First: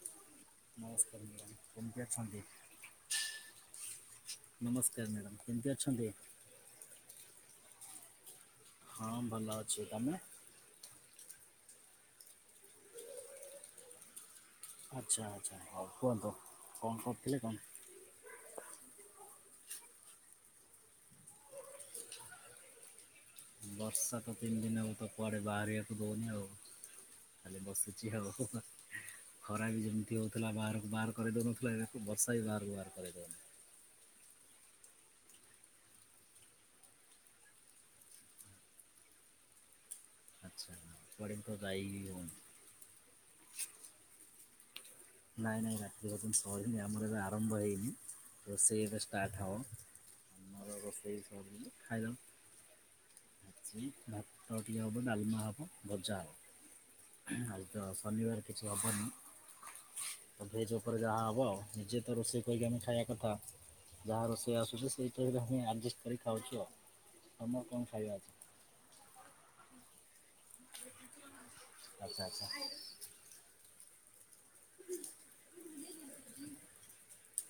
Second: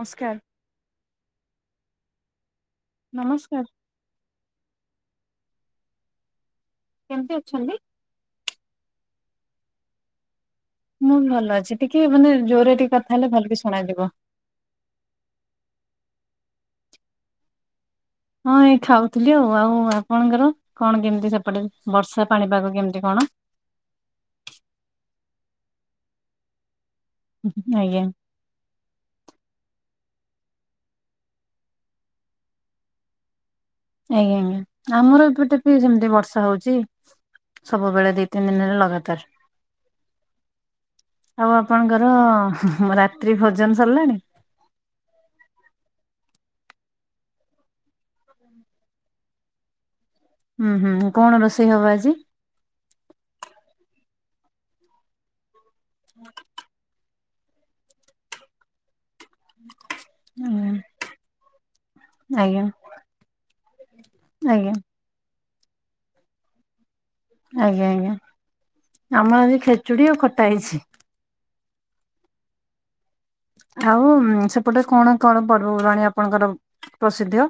ନମସ୍କାର ନମସ୍କାର ମ୍ୟାଡ଼ାମ କେମତି ଅଛନ୍ତି? ନମସ୍କାର ନମସ୍କାର ମ୍ୟାଡ଼ାମ କେମିତି ଅଛନ୍ତି? କେମତି ଅଛନ୍ତି? ହଁ ଭଲ ଅଛି ତମେ ମୁଁ ବି ଭଲ ଅଛି ଟିକେ ମାନେ ଜୋରରେ ଟିକେ କଥା ହେଲେ ଭଲ କି ଶଣାଯିବ। ଆଚ୍ଛା ଆଚ୍ଛା ହଉ କୁହନ୍ତୁ କଣ କରୁଥିଲେ କଣ? ହଁ ଏଇ ଖାଉଥିଲି ଆଉ ଆଉ ଆପଣଙ୍କର କଣ କେମିତି ସେପଟେ ବର୍ଷା ପାଣିପାଗ କେମିତି କଣ ବର୍ଷାକୁ ତିନି ଦିନ ହେବ ତ ପରେ ବାହାରିବାକୁ ଦଉନି ଆଉ ଖାଲି ଆଜ୍ଞା ବସୁଛି ଆଉ। ଖରା ବି ଯେମିତି ହେଉଥିଲା ବାହାରକୁ ବାହାର କରିଦଉନଥିଲା ଏବେ ବର୍ଷା ବି ବାହାରକୁ ବାହାର କରେଇ ଦେଉନି। ଆଜ୍ଞା ଆଜ୍ଞା ଆମର ଏପଟେ ବି ସେମିତି ବର୍ଷା ହଉଛି ସବୁବେଳେ ଦି ତିନି ଦିନ ହେଲା ଲଗାତାର ଆଚ୍ଛା କୁଆଡ଼େ ବି ତ ଆଉ ଯାଇ ବି ଆପଣଙ୍କର ହଉନି। ରାତ୍ରି ଭୋଜନ ସରିଲାଣି? ନାଇ ନାଇ ଆ ରାତ୍ରି ଭୋଜନ ସରିନି ଆମର ଏବେ ଆରମ୍ଭ ହେଇନି। ରୋଷେଇ ଏବେ ଷ୍ଟାର୍ଟ ହବ। ଆମର ହୁଁ ହୁଁ ରୋଷେଇ କଣ ସରିଲେ ରୋଷେଇ ହବ ଆଜି? ଖାଇଦେବା। ଭାତ ଟିକେ ହବ ଡାଲମା ହବ ଭଜା ହବ। ଆଉତ ଶନିବାର କିଛି ହବନି ତ ଆଜ୍ଞା ଭେଜ ଉପରେ ଯାହା ହବ ନିଜେ ତ ରୋଷେଇ ଆଜ୍ଞା କରୀକି ଆମେ ଖାଇବା କଥା। ଯାହା ରୋଷେଇ ଆଜ୍ଞା ଆସୁଛି ସେଇ ଟାଇରେ ହିଁ ଆଡ଼ଜଷ୍ଟ କରିକି ଖାଉଛୁ ଆଉ। ତମର କଣ ଆଜ୍ଞା ଖାଇବା ଆଜ୍ଞା ଅଛି? ଆମର ଆଜି ଖେଚୁଡି ଆଉ ଖଟା ହେଇଛି। ଆଚ୍ଛା ଆଚ୍ଛା ଆଉ ସେପଟେ କଣ କଣ ପର୍ବପର୍ବାଣୀ ଆପଣଙ୍କର ପ୍ରସିଦ୍ଧ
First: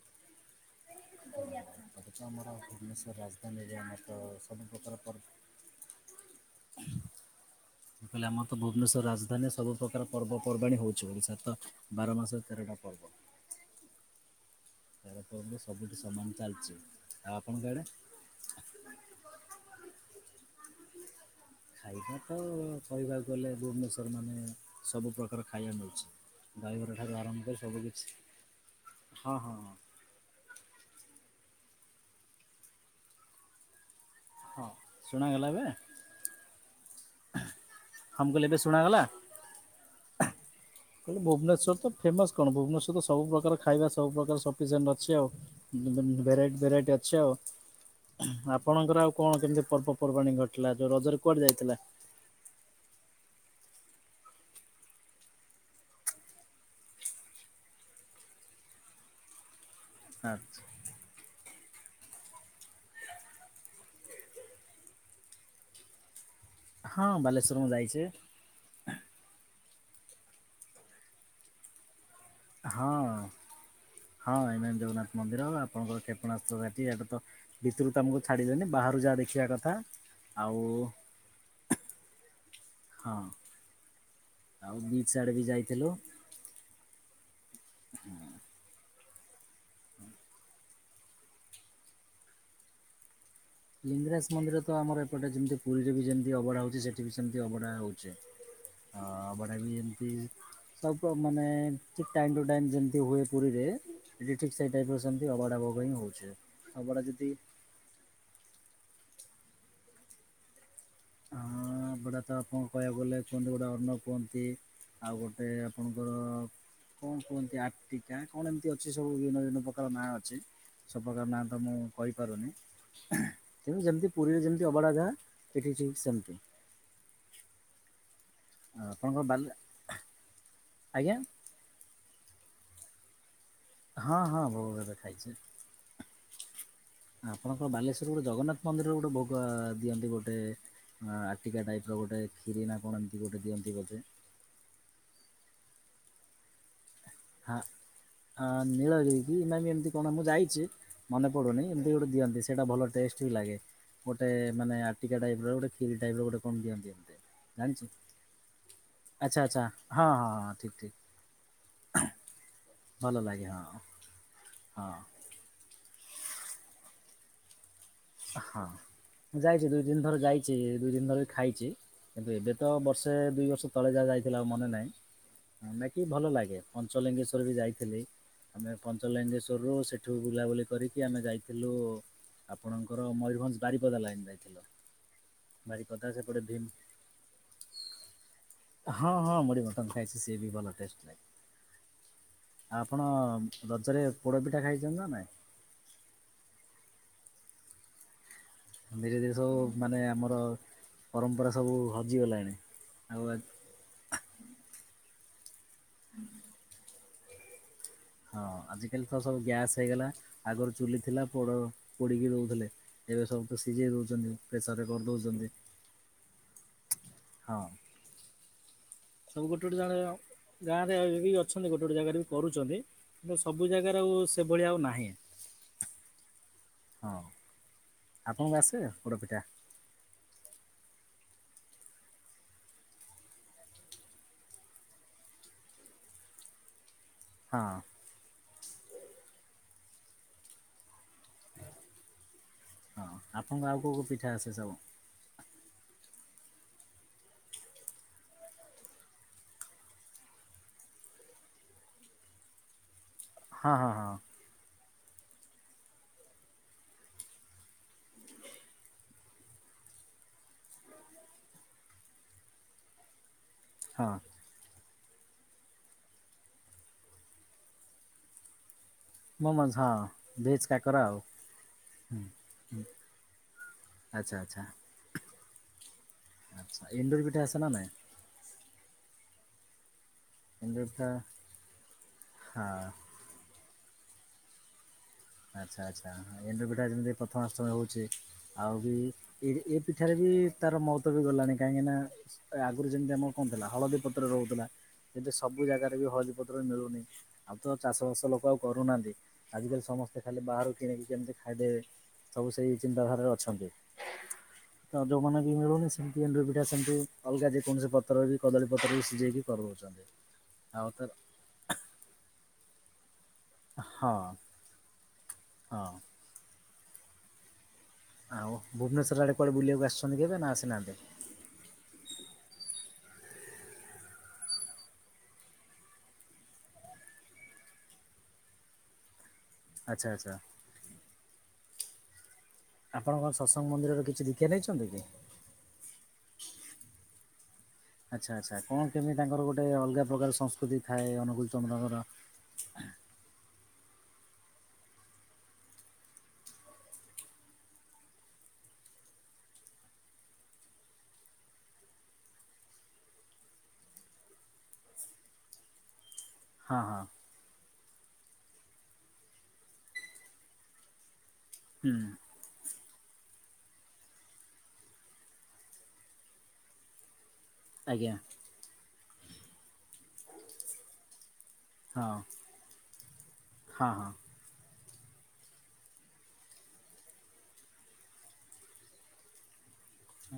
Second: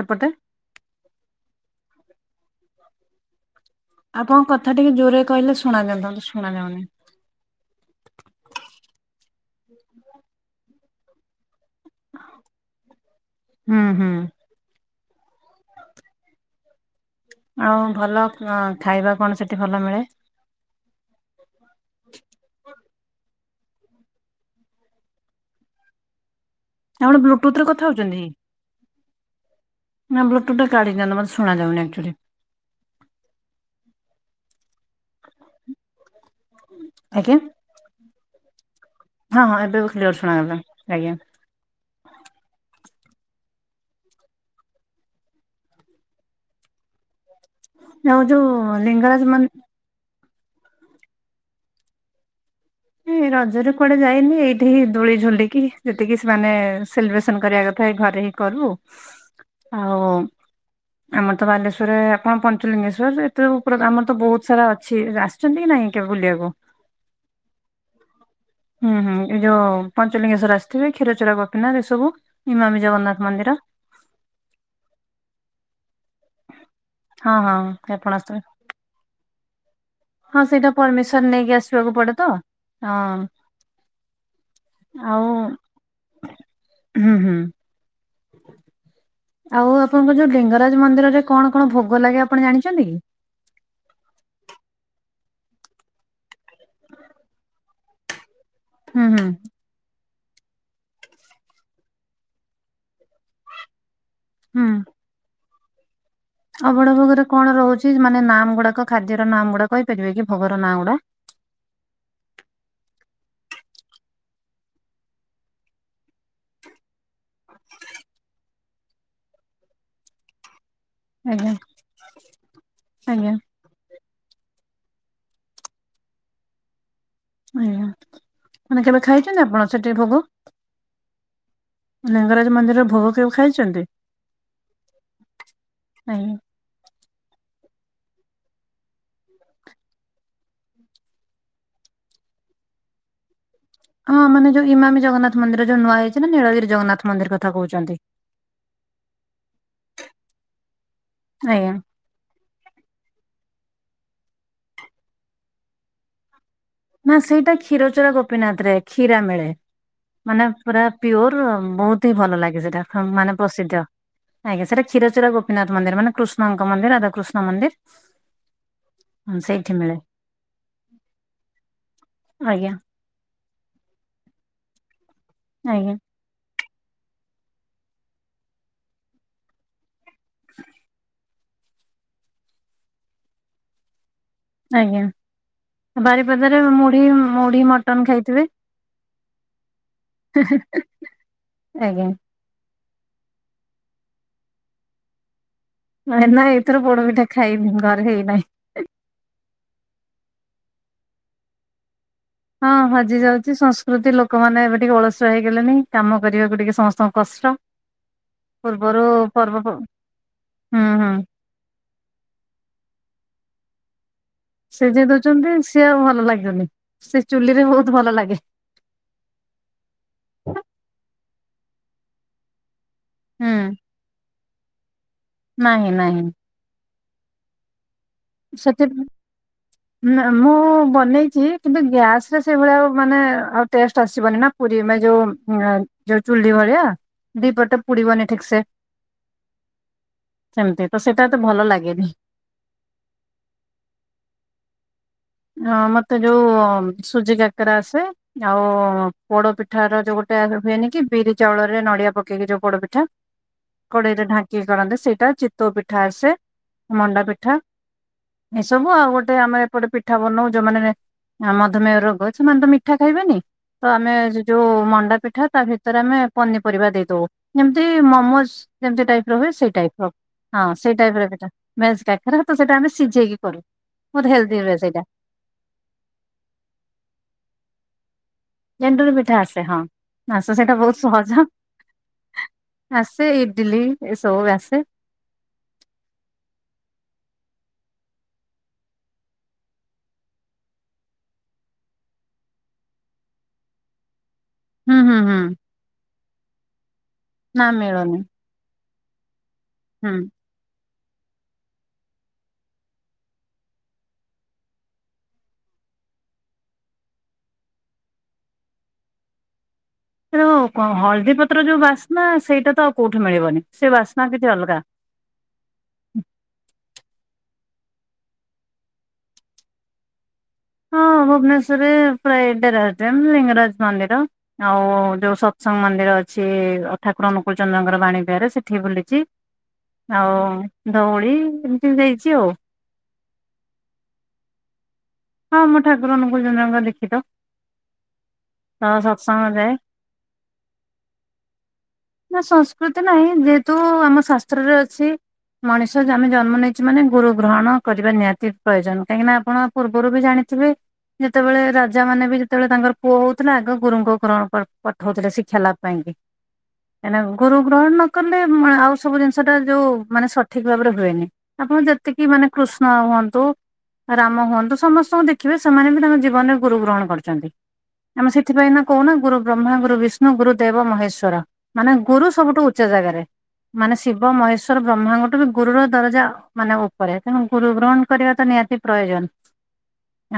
ସେପଟେ ପଦଚମରା ଭୁବନେଶ୍ୱର ରାଜଧାନ ଧାନୀ ରେ ମ ଆପଣଙ୍କ କଥା ଟିକେ ଜୋରରେ କହିଲେ ଶୁଣାଯାନ୍ତା ଶୁଣାଯାଉନି ମୁଁ କହିଲେ ଆମ ତ ଭୁବନେଶ୍ୱର ରାଜଧାନୀରେ ସବୁପ୍ରକାର ପର୍ବପର୍ବାଣି ହେଉଛି ଓଡ଼ିଶାରେ ତ ବାର ମାସର ତେରଟା ପର୍ବ। ହୁଁ ହୁଁ ତେର ପର୍ବ ସବୁଠି ସମାନ ଚାଲିଛି। ଆପଣଙ୍କ ଆଉ ଆଡ଼େ? ଭଲ ଖାଇବା କଣ ସେଠି ଭଲ ମିଳେ? ଖାଇବା ତ କହିବାକୁ ଗଲେ ଭୁବନେଶ୍ଵର ମାନେ ସବୁ ପ୍ରକାର ଖାଇବା ମିଳୁଛି ଦହିବରା ଠାକୁ ଆପଣ ଆରମ୍ଭ ବ୍ଲୁଟୁଥ କରି ରେ କଥା ହଉଛନ୍ତି? ସବୁକିଛି ହଁ ହଁ ହଁ ନା ବ୍ଲୁଥୁଥ ଟା କାଢିଦିଅନ୍ତୁ ମତେ ଶୁଣାଯାଉନି ଆକ୍ଚୁଆଲି ହଁ ଶୁଣାଗଲା ଏବେ ଆଜ୍ଞା ହଁ ମୁଁ କହଲି ଏବେ ଶୁଣାଗଲା ହଁ ହଁ ଏବେ ବୋ କ୍ଲିଆର ସୁଣାଗଲା। ମୁଁ କହିଲି ଭୁବନେଶ୍ୱର ତ ଫେମଶ୍ କଣ ଭୁବନେଶ୍ୱର ତ ସବୁ ପ୍ରକାର ଖାଇବା ସବୁ ପ୍ରକାର ସଫିସିଏଣ୍ଟ ଅଛି ଆଉ ଭେରାଇଟ୍ ଭେରାଇଟ୍ ଅଛି ଆଉ ଆଉ ଯୋଉ ଆପଣଙ୍କ ର ଆଉ ଲିଙ୍ଗରାଜ କଣ? ପର୍ବାଣୀ ଘଟିଲା ତ ରଜରେ କୁଆଡେ ଯାଇଥିଲେ? ଏଇ ରଜରେ କୁଆଡେ ଯାଏନି ଘରେ ହିଁ। କରିବୁ? [inaudible] ଆ ଆଚ୍ଛା। ଆମର ତ ବାଲେଶ୍ୱର ର ପଞ୍ଚେଲିଙ୍ଗେଶ୍ୱର୍ ଆଉ ବହୁତ୍ ସାରା ଅଛି ରାସ୍ ଅଛନ୍ତି କି ନାଇଁ କେବେ ବୁଲିବାକୁ? ହଁ ବାଲେଶ୍ୱର ମା ଯାଇଛ। ହୁଁ ହୁଁ ଏଇ ଯୋଉ ପଞ୍ଚଲିଙ୍ଗେଶଵର ଆସିଥିବେ କ୍ଷୀର ଚୋରା ଗପନା ଏ ସବୁ ହଁ ହଁ ଏଇମ ଜଗନ୍ନାଥ ମନ୍ଦିର ଆପଣଙ୍କର କେତେ କ୍ଷଣାଟା ତ ହଁ ହଁ ଭିତରୁ ଆପଣ ତମକୁ ଆସିଥିବେ ଛାଡିଦେନି ବାହାରୁ ଯାହା ଦେଖିବା କଥା। ହଁ ଆଉ ସେଇଟା ପରମିସନ ନେଇକି ଆସିବାକୁ ପଡେ ତ ହଁ। ଆଉ ବିଚ ଆଡେ ବି ଯାଇଥିଲୁ ହଁ। ହୁଁ ହୁଁ ଆଉ ଆପଣଙ୍କ ଯୋଉ ଡେଙ୍ଗରାଜ ମନ୍ଦିରରେ କଣ କଣ ଭୋଗ ଲାଗେ ଆପଣ ଜାଣିଛନ୍ତି କି? ଲିଙ୍ଗରାଜ ମନ୍ଦିର ତ ଆମର ଏପଟେ ଯେମିତି ପୁରୀରେ ବି ଯେମିତି ଅବ଼ାଉଛି ସେଠି ବି ସେମିତି ଅଭଢା ହେଉଛି। ହୁଁ ହୁଁ ବଡ଼ ବି ଏମିତି ସବୁ ମାନେ ଠିକ୍ ଟାଇମ୍ ଟୁ ଟାଇମ୍ ଯେମିତି ହୁଏ ପୁରୀରେ ଏଠି ଠିକ୍ ସେଇ ଟାଇପ୍ରୁ ସେମିତି ଅବାଢା ଭୋଗ ହିଁ ହଉଛି। ଅବଡ ଭୋଗରେ କଣ ରହୁଛି ମାନେ ନାମ ଗୁଡାକ ଖାଦ୍ୟର ନାାମ ଗୁଡାକ କହିପାରିବେ କି ଭୋଗର ନାଁ ଗୁଡା? ହଁ ବଡ଼ା ତ ଆପଣଙ୍କୁ କହିବାକୁ ଗଲେ କୁହନ୍ତି ଗୋଟେ ଅର୍ଣ କୁହନ୍ତି ଆଉ ଗୋଟେ ଆପଣଙ୍କର କଣ କୁ ସବୁ ପ୍ରକାର ନା ମୁଁ ଆଜ୍ଞା ତମକୁ କହିପାରୁନି। ଆଜ୍ଞା ତେଣୁ ଯେମିତି ପୁରୀରେ ଯେମିତି ଅବଢା ଗାଁ ଠିକ୍ ସେମିତି। ଆଜ୍ଞା ମାନେ କେବେ ଆପଣଙ୍କ ବାଲି ଖାଇଛନ୍ତି ଆପଣ ସେଠି ଆଜ୍ଞା ଲିଙ୍ଗରାଜ୍ ମନ୍ଦିର ଭୋଗ କେବେ ଖାଇଛନ୍ତି? ହଁ ହଁ ବୋଉ ଏବେ ଖାଇଛି। [unintelligible] ଆପଣ କଣ ବାଲେଶ୍ୱର ଆ ହଁ ହଁ ସେଇଟା ଭଲ ଟେଷ୍ଟ ବି ଲାଗେ ଗୋଟେ ଆଜ୍ଞା ମାନେ ଆଟିକା ଟାଇପ୍ ର ଗୋଟେ ଖିରି ଟାଇପ୍ ର ଗୋଟେ କଣ ଦିଅନ୍ତି। ନା ଏମିତି। ସେ ଜାଣିଛୁ ପିଓର ବହୁତ୍ ଆଚ୍ଛା ଆଚ୍ଛା ହଁ ହଁ ହଁ ଠିକ୍ ଠିକ୍ ହି ଭଲ ଲାଗେ ସେଟା। ଭଲ ଲାଗେ ହଁ ହଁ। ନାଥ୍ ମନ୍ଦି ହଁ ମୁଁ ଯାଇଛି ସେ ଦୁଇ ମିଳେ। ଆଜ୍ଞା ବର୍ଷ ତଳେ ଯାହା ଯାଇଥିଲା ଆଉ ମନେନାହିଁ। ଆଜ୍ଞା ଅନେକି ଭଲଲାଗେ। ପଞ୍ଚଲିଙ୍ଗେଶ୍ୱର ବି ଯାଇଥି ପିଲୁ [unintelligible] ନାଇଁ ବାରିପଦା ସେପଟେ ଭୀମ ହଁ ହଁ ମୁଢ଼ି ମଟନ ଖାଇଛି ସିଏ ବି ଭଲ ଆଜ୍ଞା। ଆପ ନା ଏଇଥର ପୋଡ ପିଠା ଖାଇନି ଘରେ ହେଇନାହିଁ। ଧୀରେ ଧୀରେ ସବୁ ହଁ ହଜି ଆଉ ଯାଉଛି ସଂସ୍କୃତି ଲୋକମାନେ ଏବେ ଟିକେ ଅଳସୁଆ ହେଇଗଲେଣି କାମ କରିବାକୁ ଟିକେ ସମସ୍ତଙ୍କୁ କଷ୍ଟ ହଁ ପୂର୍ବରୁ ଆଜିକାଲି ତ ସବୁ ପର୍ବ ଗ୍ୟାସ୍ ହେଇଗଲା ଆଗରୁ ହୁଁ ଚୁଲି ହୁଁ ଥିଲା ପୋଡ଼ ପୋଡ଼ିକି ଦେଉଥିଲେ ଏବେ ସବୁ ତ ସିଜେଇ ଦୋଉଛନ୍ତି। ସିଜେଇ ଦୋଉଛନ୍ତି ସିଏ ଆଉ ଭଲ ଲାଗୁନି ସେ ହଁ ଚୁଲିରେ ବୋହୁତ ଭଲ ଲାଗେ। ସବୁ ଗୋଟେ ଗୋଟେ [unintelligible] ଗାଁ ରେ ଯେତିକି ବି ଅଛନ୍ତି ଗୋଟେ ଗୋଟେ ଜାଗାରେ ବି କରୁଛନ୍ତି। କିନ୍ତୁ ହୁଁ ସବୁ ଜାଗାରେ ଆଉ ସେଭଳିଆ ଆଉ ନାହିଁ। ନାହିଁ ନାହିଁ। ହଁ ଆଉପଣଙ୍କୁ ଆସେ ପୋଡ଼ ପିଠା? ନା ମୁଁ ବନେଇଛି କିନ୍ତୁ ଗ୍ୟାସ ରେ ସେଇଭଳିଆ ଆଉ ମାନେ ଆଉ ଟେଷ୍ଟ ଆସିବନି ନା। ପୁରୀ ମେ ଯୋ ଉଁ ଆଁ ଚୁ ଚୁଲି ଭଳିଆ ଦି ହଁ ପଟେ ପୋଡ଼ି ବନି ଠିକ୍ ସେ। ସେମ୍ ତି ତ ସେଟା ଏତେ ଭଲ ଲାଗେନି। ହଁ ଆପଣଙ୍କୁ ଆଉ କୋଉ କୋଉ ପିଠା ଆସେ ସବୁ? ହଁ ମତେ ଯୋଉ ସୁଜି କାକେରା ଆସେ। ଜାଉ ପୋଡ଼ ପିଠାର ଯୋଉ ଗୋଟେ ଆ ହ ହୁଏନି କି ବିରି ଚାଉଳରେ ନଡ଼ିଆ ପକେଇକି ଯୋଉ ପୋଡ଼ ପିଠା। ହଁ ହଁ ହଁ କଡ଼େଇରେ ଢାଙ୍କିକି କରନ୍ତି ସେଇଟା ଚିତୋଉ ପିଠା ଆସେ ମଣ୍ଡା ପିଠା। ଏଇ ସବୁ ଆଉ ଆଉ ଗୋଟେ ଆମର ଏପଟେ ପି ଠା ବନଉ ଯୋଉମାନେ ଅ ମଧୁମେୟ ରୋଗ ଅଛି ସେମାନେ ତ ମିଠା ଖାଇବେନି ତ ହଁ ଆମେ ଜ୍ ଯୋଉ ମଣ୍ଡା ପିଠା ତା ଭିତରେ ଆମେ ପନିପରିବା ଦେଇ ଦୋଉ ଯେମିତି ମୋମୋସ୍ ଯେମିତି ଟାଇପ୍ ରହେ ସେଇ ମୋମୋଜ ହଁ ଟାଇପ୍ ର ଭେଜ୍ ହଁ କାକରା ଟାଇପ୍ ଆଉ ର ପିଠା ନାଇଁ ଶ୍ ହୁଁ, କାକେରାକୁ ତ ସେଟା ଆମେ ସିଜେଇକି କରୁ। ଆଚ୍ଛା। ଦିବେ ସେଇଟା। ଆଛା ଏଣ୍ଡୁରି ପିଠା ଆସେ ନା ନାଇଁ? ଏଣ୍ଡୁରି ପିଠା ଆସେ ହଁ ଆସ ସେଇଟା ଏଣ୍ଡୁରି ବହୁତ ପିଠା ସହଜ ହଁ ଆସ୍ ତେ ଇଡଲି ଏ ସବୁ ବି ଆସେ। ଆଚ୍ଛା ଆଚ୍ଛା ଏଣ୍ଡୁରି ପିଠାରେ ଯେମିତି ପ୍ରଥମାଷ୍ଟମୀ ହୋଉଛି। ଆଉ ବି ଏହି ଏ ପିଠାରେ ବି ତାର ମହତ୍ଵ ବି ଗଲଣିି କାହିଁକି ନା ଆଗରୁ ଯେମିତି ଆମର କଣ ଥିଲା ହଳଦୀ ପତ୍ର ରହୁଥିଲା। ହୁଁ ହୁଁ କିନ୍ତୁ ହୁଁ ସବୁ ଜାଗାରେ ବି ହଳଦୀ ପତ୍ର ମିଳୁନି ଆଉ ନା ତ ଚାଷ ମିଳୁନି ବାସ ଲୋକ ଆଉ କରୁନାହାନ୍ତି। ଆଜିକାଲି ହୁଁ। ସମସ୍ତେ ଖାଲି ବାହାରୁ କିଣିକି କେମିତି ଖାଇଦେବେ ସବୁ ସେଇ ଚିନ୍ତାଧାରାରେ ଅଛନ୍ତି। ହ ତ ଯେଉମାନଙ୍କୁ ବି ମିଳୁନି ସେମିତି ଏଣ୍ଡୁରି ପିଠା ସେମିତି ଅଲଗା ଯେକୌଣସି ପତ୍ର ବି କଦଳୀ ପତ୍ରରେ ବି ସିଝେଇକି କରି ଦୋଉଛନ୍ତି। ହେଲେ କଣ ହବ ହଳଦୀ ପତ୍ର ଯୋଉ ବାସ୍ନା ସେଇଟା ତ ଆଉ କୋଉଠୀ ମିଳିବନି ସେ ହଁ ବାସ୍ନା କିଛି ଅଲଗା। ହଁ। ଆଉ ଭୁବନେଶ୍ୱର ଆଡ଼େ କୁଆଡ଼େ ବୁଲିବାକୁ ଆସିଛନ୍ତି କେବେ ନା ଆସିନାହାନ୍ତି? ଯୋଉ ଟାରେ ପ୍ରାୟେ [unintelligible] ଲିଙ୍ଗରାଜ ମନ୍ଦିର। ଆଉ ଯୋଉ ସତ୍ସଙ୍ଗ ମନ୍ଦିର ଅଛି ଅ ଠାକୁର ଅନୁକୂଳ ଚନ୍ଦ୍ରଙ୍କର ବାଣୀ ବିିହାର୍ ରେ ସେଠି ବି ବୁଲିଛି। ଆଚ୍ଛା ଆଚ୍ଛା ଆଉ ଧଉଳି ଏମିତି ଯାଇଛି ଆଉ। ଆପଣଙ୍କଣ ସତ୍ସଙ୍ଗ ମନ୍ଦିର ରେ କିଛି ଦୀକ୍ଷା ନେଇଛନ୍ତି କି? ହଁ ମୁଁ ଠାକୁର ଅନୁଗୁଳ ଚନ୍ଦ୍ରଙ୍କ ଦୀକ୍ଷିତ। ଆଚ୍ଛା ଆଚ୍ଛା କଣ ତ କେମିତି ତାଙ୍କର ସତ୍ସଙ୍ଗ ଗୋଟେ ଯାଏ ଅଲଗା ପ୍ରକାର ସଂସ୍କୃତି ଥାଏ ଅନୁଗୁଳ ଚନ୍ଦ୍ରଙ୍କର? ନା ସଂସ୍କୃତି ନାହିଁ ଯେହେତୁ ଆମ ଶାସ୍ତ୍ରରେ ଅଛି ମଣିଷ ଜାମେ ଜନ୍ମ ନେଇଛ ମାନେ ଗୁରୁ ଗ୍ରହଣ କରିବା ନିହାତି ପ୍ରଏଜନ୍ କାହିଁକିନା ଆପଣ ପୂର୍ ବୁରୁ ବି ଜାଣିଥିବେ। ଯେତେବେଳେ ରାଜା ମାନେ ବି ଯେତେବେଳେ ତାଙ୍କର ପୁଅ ହଉଥିଲା ଆଗ ଗୁରୁଙ୍କୁ ଗ୍ରହଣ ପାଇଁ ପଠଉଥିଲେ ଶିକ୍ଷା ଲାଭ ପାଇଁ କି। ହଁ ହଁ ଏନାଗୁ ଗୁରୁ ଗ୍ରହଣ ନକଲେ ମା ଆଉ ସବୁ ଜିନିଷଟା ଯୋଉ ମାନେ ସଠିକ୍ ଭାବରେ ହୁଏନି। ଆପଣ ହୁଁ ଯେତିକି ମାନେ କୃଷ୍ଣ ହୁଅନ୍ତୁ ରାମ ହୁଅନ୍ତୁ ଶ୍ ସମସ୍ତଙ୍କୁ ଦେଖିବେ ସେମାନେ ବି ତାଙ୍କ ଜୀବନରେ ଗୁରୁ ଗ୍ରହଣ କରଛନ୍ତି। ଆଜ୍ଞା। ଆମ ସେଥି ପାଇଁ ନା କହୁନା ଗୁରୁ ବ୍ରହ୍ମା ଗୁ ରୁ ବିଷ୍ଣୁ ଗୁରୁ ଦେବ ମହେଶ୍ଵର ମାନେ ହଁ ଗୁରୁ ସବୁଠୁ ଉଚ୍ଚ ଜାଗାରେ। ହଁ ମାନେ ହଁ ଶିବ ମହେଶ୍ ତାର ବ୍ରହ୍ମାଙ୍କ ଠାରୁ ଗୁରୁର ଦରଜା ମାନେ ଉପରେ ତେଣୁ ଗୁରୁ ଗ୍ରହଣ କରିବା ତ ନିହାତି ପ୍ରୟୋଜନ।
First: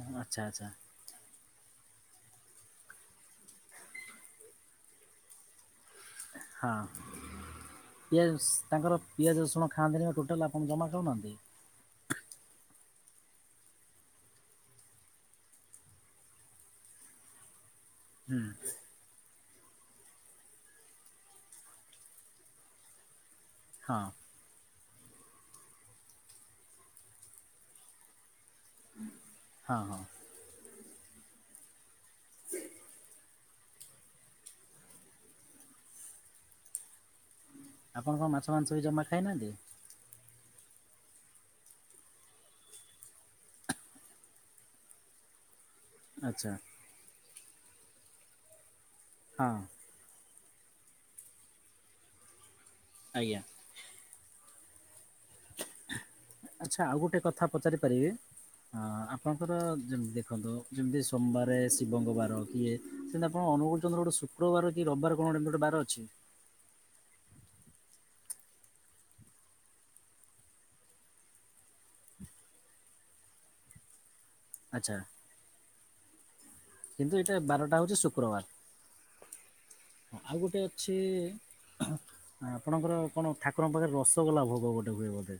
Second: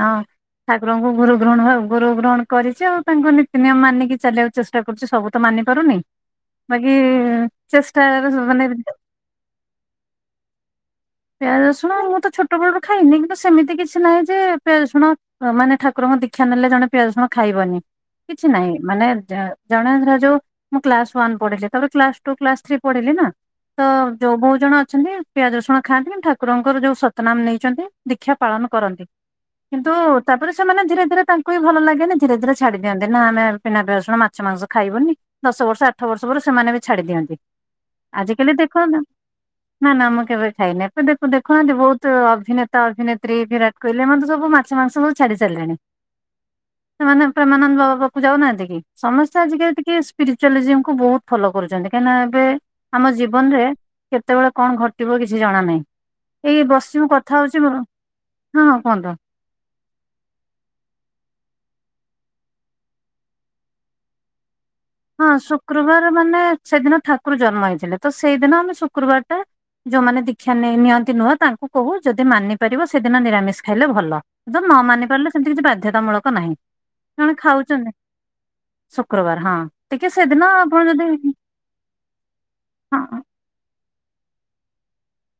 ହଁ ଆଚ୍ଛା ଆଚ୍ଛା ଠାକୁ ରଙ୍କୁ ଗୁରୁ ଗ୍ରହଣ ଆଉ ଗୁରୁ ଗ୍ରହଣ କରିଛି ଆଉ ତାଙ୍କୁ ନୀତି ନିିୟମ ମାନିକି ଚାଲିବାକୁ ଚେଷ୍ଟା କରୁଛି ସବୁ ତ ମାନି ପାରୁନି। ହଁ ବାକି ଚେଷ୍ଟା ପିଆଜ ମାନେ ତାଙ୍କର ପିଆଜ ରସୁଣ ଖାଆନ୍ତିନି ବା ଟୋଟାଲ ଆପଣ ଜମା ଖାଉନାହାନ୍ତି? ପିଆଜ ରସୁଣ ମୁଁ ତ ଛୋଟ ବେଳୁରୁ ଖାଇନି କିନ୍ତୁ ସେମିତି କି କିଛି ନାହିଁ ଯେ ପିଆଜ ରସୁଣ ଅ ମାନେ ଠାକୁରଙ୍କ ଦୀକ୍ଷା ନେଲେ ଜଣେ ପିଆଜ ରସୁଣ ଖାଇବନି। ହୁଁ କିଛି ନାହିଁ ମାନେ ଯାହା ଜଣେ ଧରା ଯୋଉ ମୁଁ କ୍ଲାସ ୱାନ ପଢିଲି ତାପରେ କ୍ଲାସ ଟୁ, କ୍ଲାସ୍ ଥ୍ରୀ ପଢିଲି ନା। ତ ହଁ ଯୋଉ ବହୁତ ଜଣ ଅଛନ୍ତି। ପିଆଜ ରସୁଣ ଖାଆନ୍ତି କିନ୍ତୁ ଠାକୁରଙ୍କର ଯୋଉ ସତନାମ ନେଇଛନ୍ତି ଦୀକ୍ଷା ପାଳନ କରନ୍ତି ହଁ କିନ୍ତୁ। ହଁ ତାପରେ ସେମାନେ ଧୀରେ ଧୀରେ ତାଙ୍କୁ ବି ଭଲ ଲାଗେନି ଧୀରେ ଧୀରେ ଛାଡି ଦିଅନ୍ତି ନା ଆମେ। ବିନା ପିଆଜ ରସୁଣ ମାଛ, ମାଂସ ଖାଇବନି ଦଶ ବର୍ଷ, ଆଠ ବର୍ଷ ପରେ ସେମାନେ ବି ଛାଡି ଦିଅନ୍ତି। ଆପଣ କଣ ମାଛ, ଆଜିକାଲି ମାଂସ ବି ଦେଖ ଜମା ଖାଇନାହାନ୍ତି? ନା ନା ମୁଁ କେବେ ଖାଇନି ଆପ ଦେଖ ଦେଖୁନାହାନ୍ତି ବହୁତ ଅଭିନେତା ଅଭିନେତ୍ରୀ। ବିରାଟ କୋହଲି ଏମାନେ ତ ସବୁ ମାଛ, ମାଂସ ସବୁ ଛାଡ଼ି ସାରିଲେଣି। ଆଚ୍ଛା। ସେମାନେ ପ୍ରେମାନନ୍ଦ ବାବା ପାଖକୁ ଯାଉନାହାନ୍ତି କି ସମସ୍ତେ ହଁ ଆଜିକାଲି ଟିକେ ସ୍ପିରିଚୁଆଲିଜିମକୁ ବହୁତ ଫଲୋ କରୁଛନ୍ତି କାହିଁକି ନା ଏବେ ଆମ ଆଜ୍ଞା ଜୀବନରେ। କେତେବେଳେ କଣ ଘଟିବ କିଛି ଜଣା ନାହିଁ। ଏଇ ଆଚ୍ଛା ଆଉ ବସିଛି ମୁଁ ଗୋଟେ କଥା ହଉଛି ହଁ ପଚାରି ପାରିବି? ହଁ ଆ ଆପଣଙ୍କର ଯେମ ଦେଖନ୍ତୁ ଯେମିତି ସୋମବାରେ ଶିବଙ୍କ ବାର କି ଇଏ ସେମିତି ଆପଣ ଅନୁଗୁଳ ଚନ୍ଦ୍ର ଗୋଟେ ଶୁ ଶୁକ୍ର ବାର କି ରବିବାର କଣ ହଁ ଗୋଟେ ଏମିତି ଗୋଟେ ବାର ଶୁକ୍ରବାର ଅଛି? ମାନେ ସେଦିନ ଠାକୁର ଜନ୍ମ ହେଇଥିଲେ ତ ସେଇଦିନ ଆମେ ଶୁକ୍ରୁବାରଟା। ଯୋଉମାନେ ଦୀକ୍ଷା ନେଇ ନିଅନ୍ତି ନୁହଁ ତାଙ୍କୁ କହୁ ଯଦି ମାନି ପାରିବ ସେଦିନ ନିରାମିଷ ଖାଇଲେ ଭଲ। ଯୋ ନ ଆଚ୍ଛା ମାନି ପାରିଲେ ସେମିତି କିଛି ବାଧ୍ୟତାମୂଳକ ନାହିଁ। କିନ୍ତୁ ଜଣେ ଏଇଟା ବାରଟା ଖାଉଛନ୍ତି ହଉଛି ଶୁକ୍ରବାର। ଶୁକ୍ରବାର ହଁ ଟିକେ ହଁ ଆଉ ସେଦିନ ଗୋଟେ ଆପଣ ଅଛି ଯଦି ଆପଣଙ୍କର ହଁ କଣ? ଠାକୁରଙ୍କ ପାଖରେ ରସଗୋଲା ଭୋଗ ଗୋଟେ ହୁଏ ବୋଧେ?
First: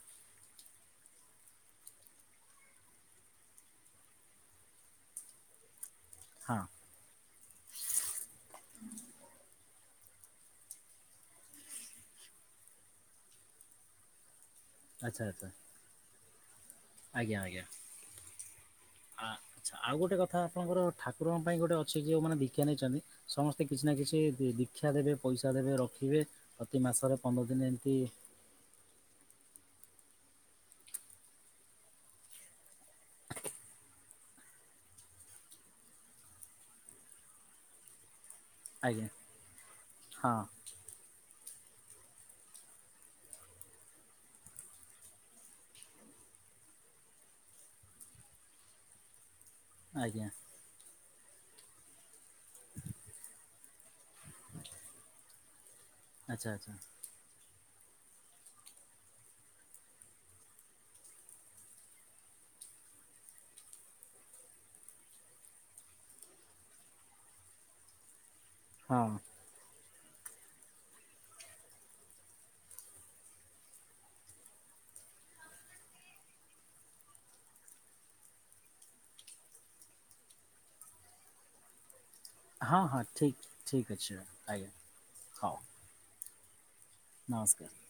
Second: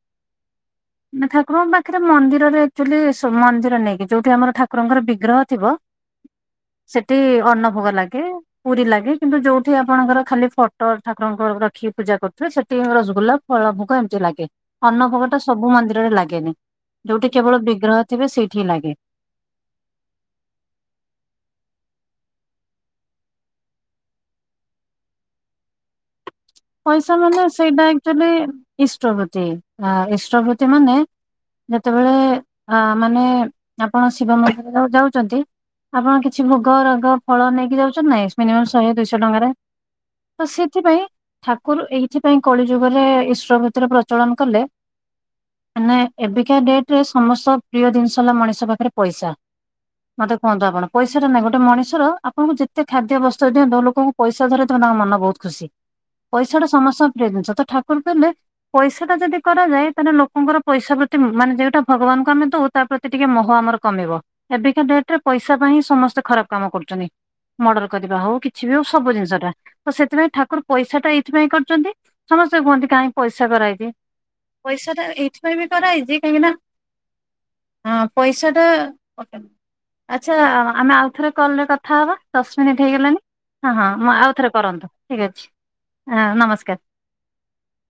ନା ଠାକୁରଙ୍କ ପାଖରେ ମନ୍ଦିରରେ ଆକ୍ଚୁଆଲି ସୋ ମନ୍ଦିର ନେଇକି ଯୋଉଠି ଆମର ଠାକୁରଙ୍କର ବିଗ୍ରହ ଥିବ। ହଁ। ସେଠି ଅନ୍ନଭୋଗ ଲାଗେ। ପୁରୀ ଲାଗେ କିନ୍ତୁ ଯୋଉଠି ଆପଣଙ୍କର ଖାଲି ଫଟୋ ଠାକୁରଙ୍କ ର-ରଖିକି ପୂଜା କରୁଥିବେ ସେଠି ରସଗୁଲା। ଫଳ ଭୋଗ ଏମିତି ଲାଗେ। ଆଚ୍ଛା ଅନ୍ନଭୋଗ ଟା ଆଚ୍ଛା ସବୁ ମନ୍ଦିରରେ ଲାଗେନି ଯୋଉଠି ଆଜ୍ଞା କେବଳ ଆଜ୍ଞା। ବିଗ୍ରହ ଥିବେ ସେଇଠି ଲାଗେ। ଆ ଆଚ୍ଛା ଆଉ ଗୋଟେ କଥା ଆପଣଙ୍କର ଠାକୁରଙ୍କ ପାଇଁ ଗୋଟେ ଅଛି ଯେଉମାନେ ଦିକ୍ଷା ନେଇଛନ୍ତି। ସମସ୍ତେ କିଛି ନା କିଛି ଦି-ଦିକ୍ଷା ଦେବେ ପଇସା ଦେବେ ରଖିବେ। ପ୍ରତି ପଇସା ମାସରେ ପନ୍ଦର ମାନେ ଦିନ ସେଇଟା ଏମିତି ଅକ୍ଚୂଆଲି ଇଷ୍ଟବୃତି ଆ ଇଷ୍ଟବୃତି ମାନେ। ଯେତେବେଳେ ଆ ମାନେ ଆପଣ ଶିବ ମନ୍ଦିର ଯା-ଯାଉଛନ୍ତି। ଆପଣ କିଛି ଭୋଗ ରାଗ ଫଳ ନେଇକି ଯାଉଛ ନାଇ ମିନିମମ ଶହେ ଆଜ୍ଞା ଦୁଇଶହ ଟଙ୍କାରେ ହଁ ତ ସେଥିପାଇଁ। ଠାକୁର ଏଇଥିପାଇଁ କଳି ଯୁଗରେ ଇଷ୍ଟବୃତିର ପ୍ରଚଳନ କଲେ। ମାନେ ଏବେକା ଡେଟରେ ସମସ୍ତ ପ୍ରିୟ ଜିନିଷ ହେଲା ମଣିଷ ପାଖରେ ପଇସା। ଆଜ୍ଞା ମତେ କୁହନ୍ତୁ ଆପଣ ପଇସା ଟା ନା ଗୋଟେ ମଣିଷର। ଆପଣଙ୍କୁ ଯେତେ ଖାଦ୍ୟବସ୍ତ୍ର ଦିଅନ୍ତୁ ଲୋକଙ୍କୁ ପଇସା ଧରେଇ ଦେବେ ତାଙ୍କ ମନ ବହୁତ ଖୁସି। ଆଚ୍ଛା ପଇସା ଟା ଆଚ୍ଛା ସମସ୍ତଙ୍କ ପ୍ରିୟ ଜିନଷ ତ ଠାକୁର କହିଲେ। ପଇସା ଟା ଯଦି କରାଯାଏ ତାହେଲେ ଲୋକଙ୍କର ପଇସା ପ୍ରତି ମ ମାନେ ଯେଉଟା ଭଗବାନଙ୍କୁ ଆମେ ଦଉ। ତା ପ୍ରତି ଟିକେ ମୋହ ଆମର କମିବ ଏବେକା ଡେଟରେ ପଇସା ପାଇଁ ହିଁ ସମସ୍ତେ ଖରାପ କାମ କରୁଛନ୍ତି। ମର୍ଡର କରିବା ହଉ କିଛି ବି ହଉ ହଁ ସବୁ ଜିନିଷ ଟା ତ ସେଥିପାଇଁ ଠାକୁର ପଇସା ଟା ଏଇଥିପାଇଁ କରୁଛନ୍ତି ସମସ୍ତେ କୁହନ୍ତି କାହିଁ ପଇସା କରାହେଇଛି। ପଇସା ଟା ଏଇଥିପାଇଁ ବି କରା ହେଇଛି କାହିଁକି ନା। ହଁ ପଇସାଟା ପକା ଆଚ୍ଛା ଆମେ ଆଉଥରେ କଲ୍ ରେ କଥା ହବା? ଦଶ ମିନିଟ୍ ହଁ ହଁ ହେଇଗଲାଣି ଠିକ୍ ହଁ ଠିକ୍ ହଁ ଅଛି ଆଉଥରେ ଆଜ୍ଞା କରନ୍ତୁ ଠିକ୍ ଅଛି ହଁ ନମସ୍କାର। ନମସ୍କାର୍।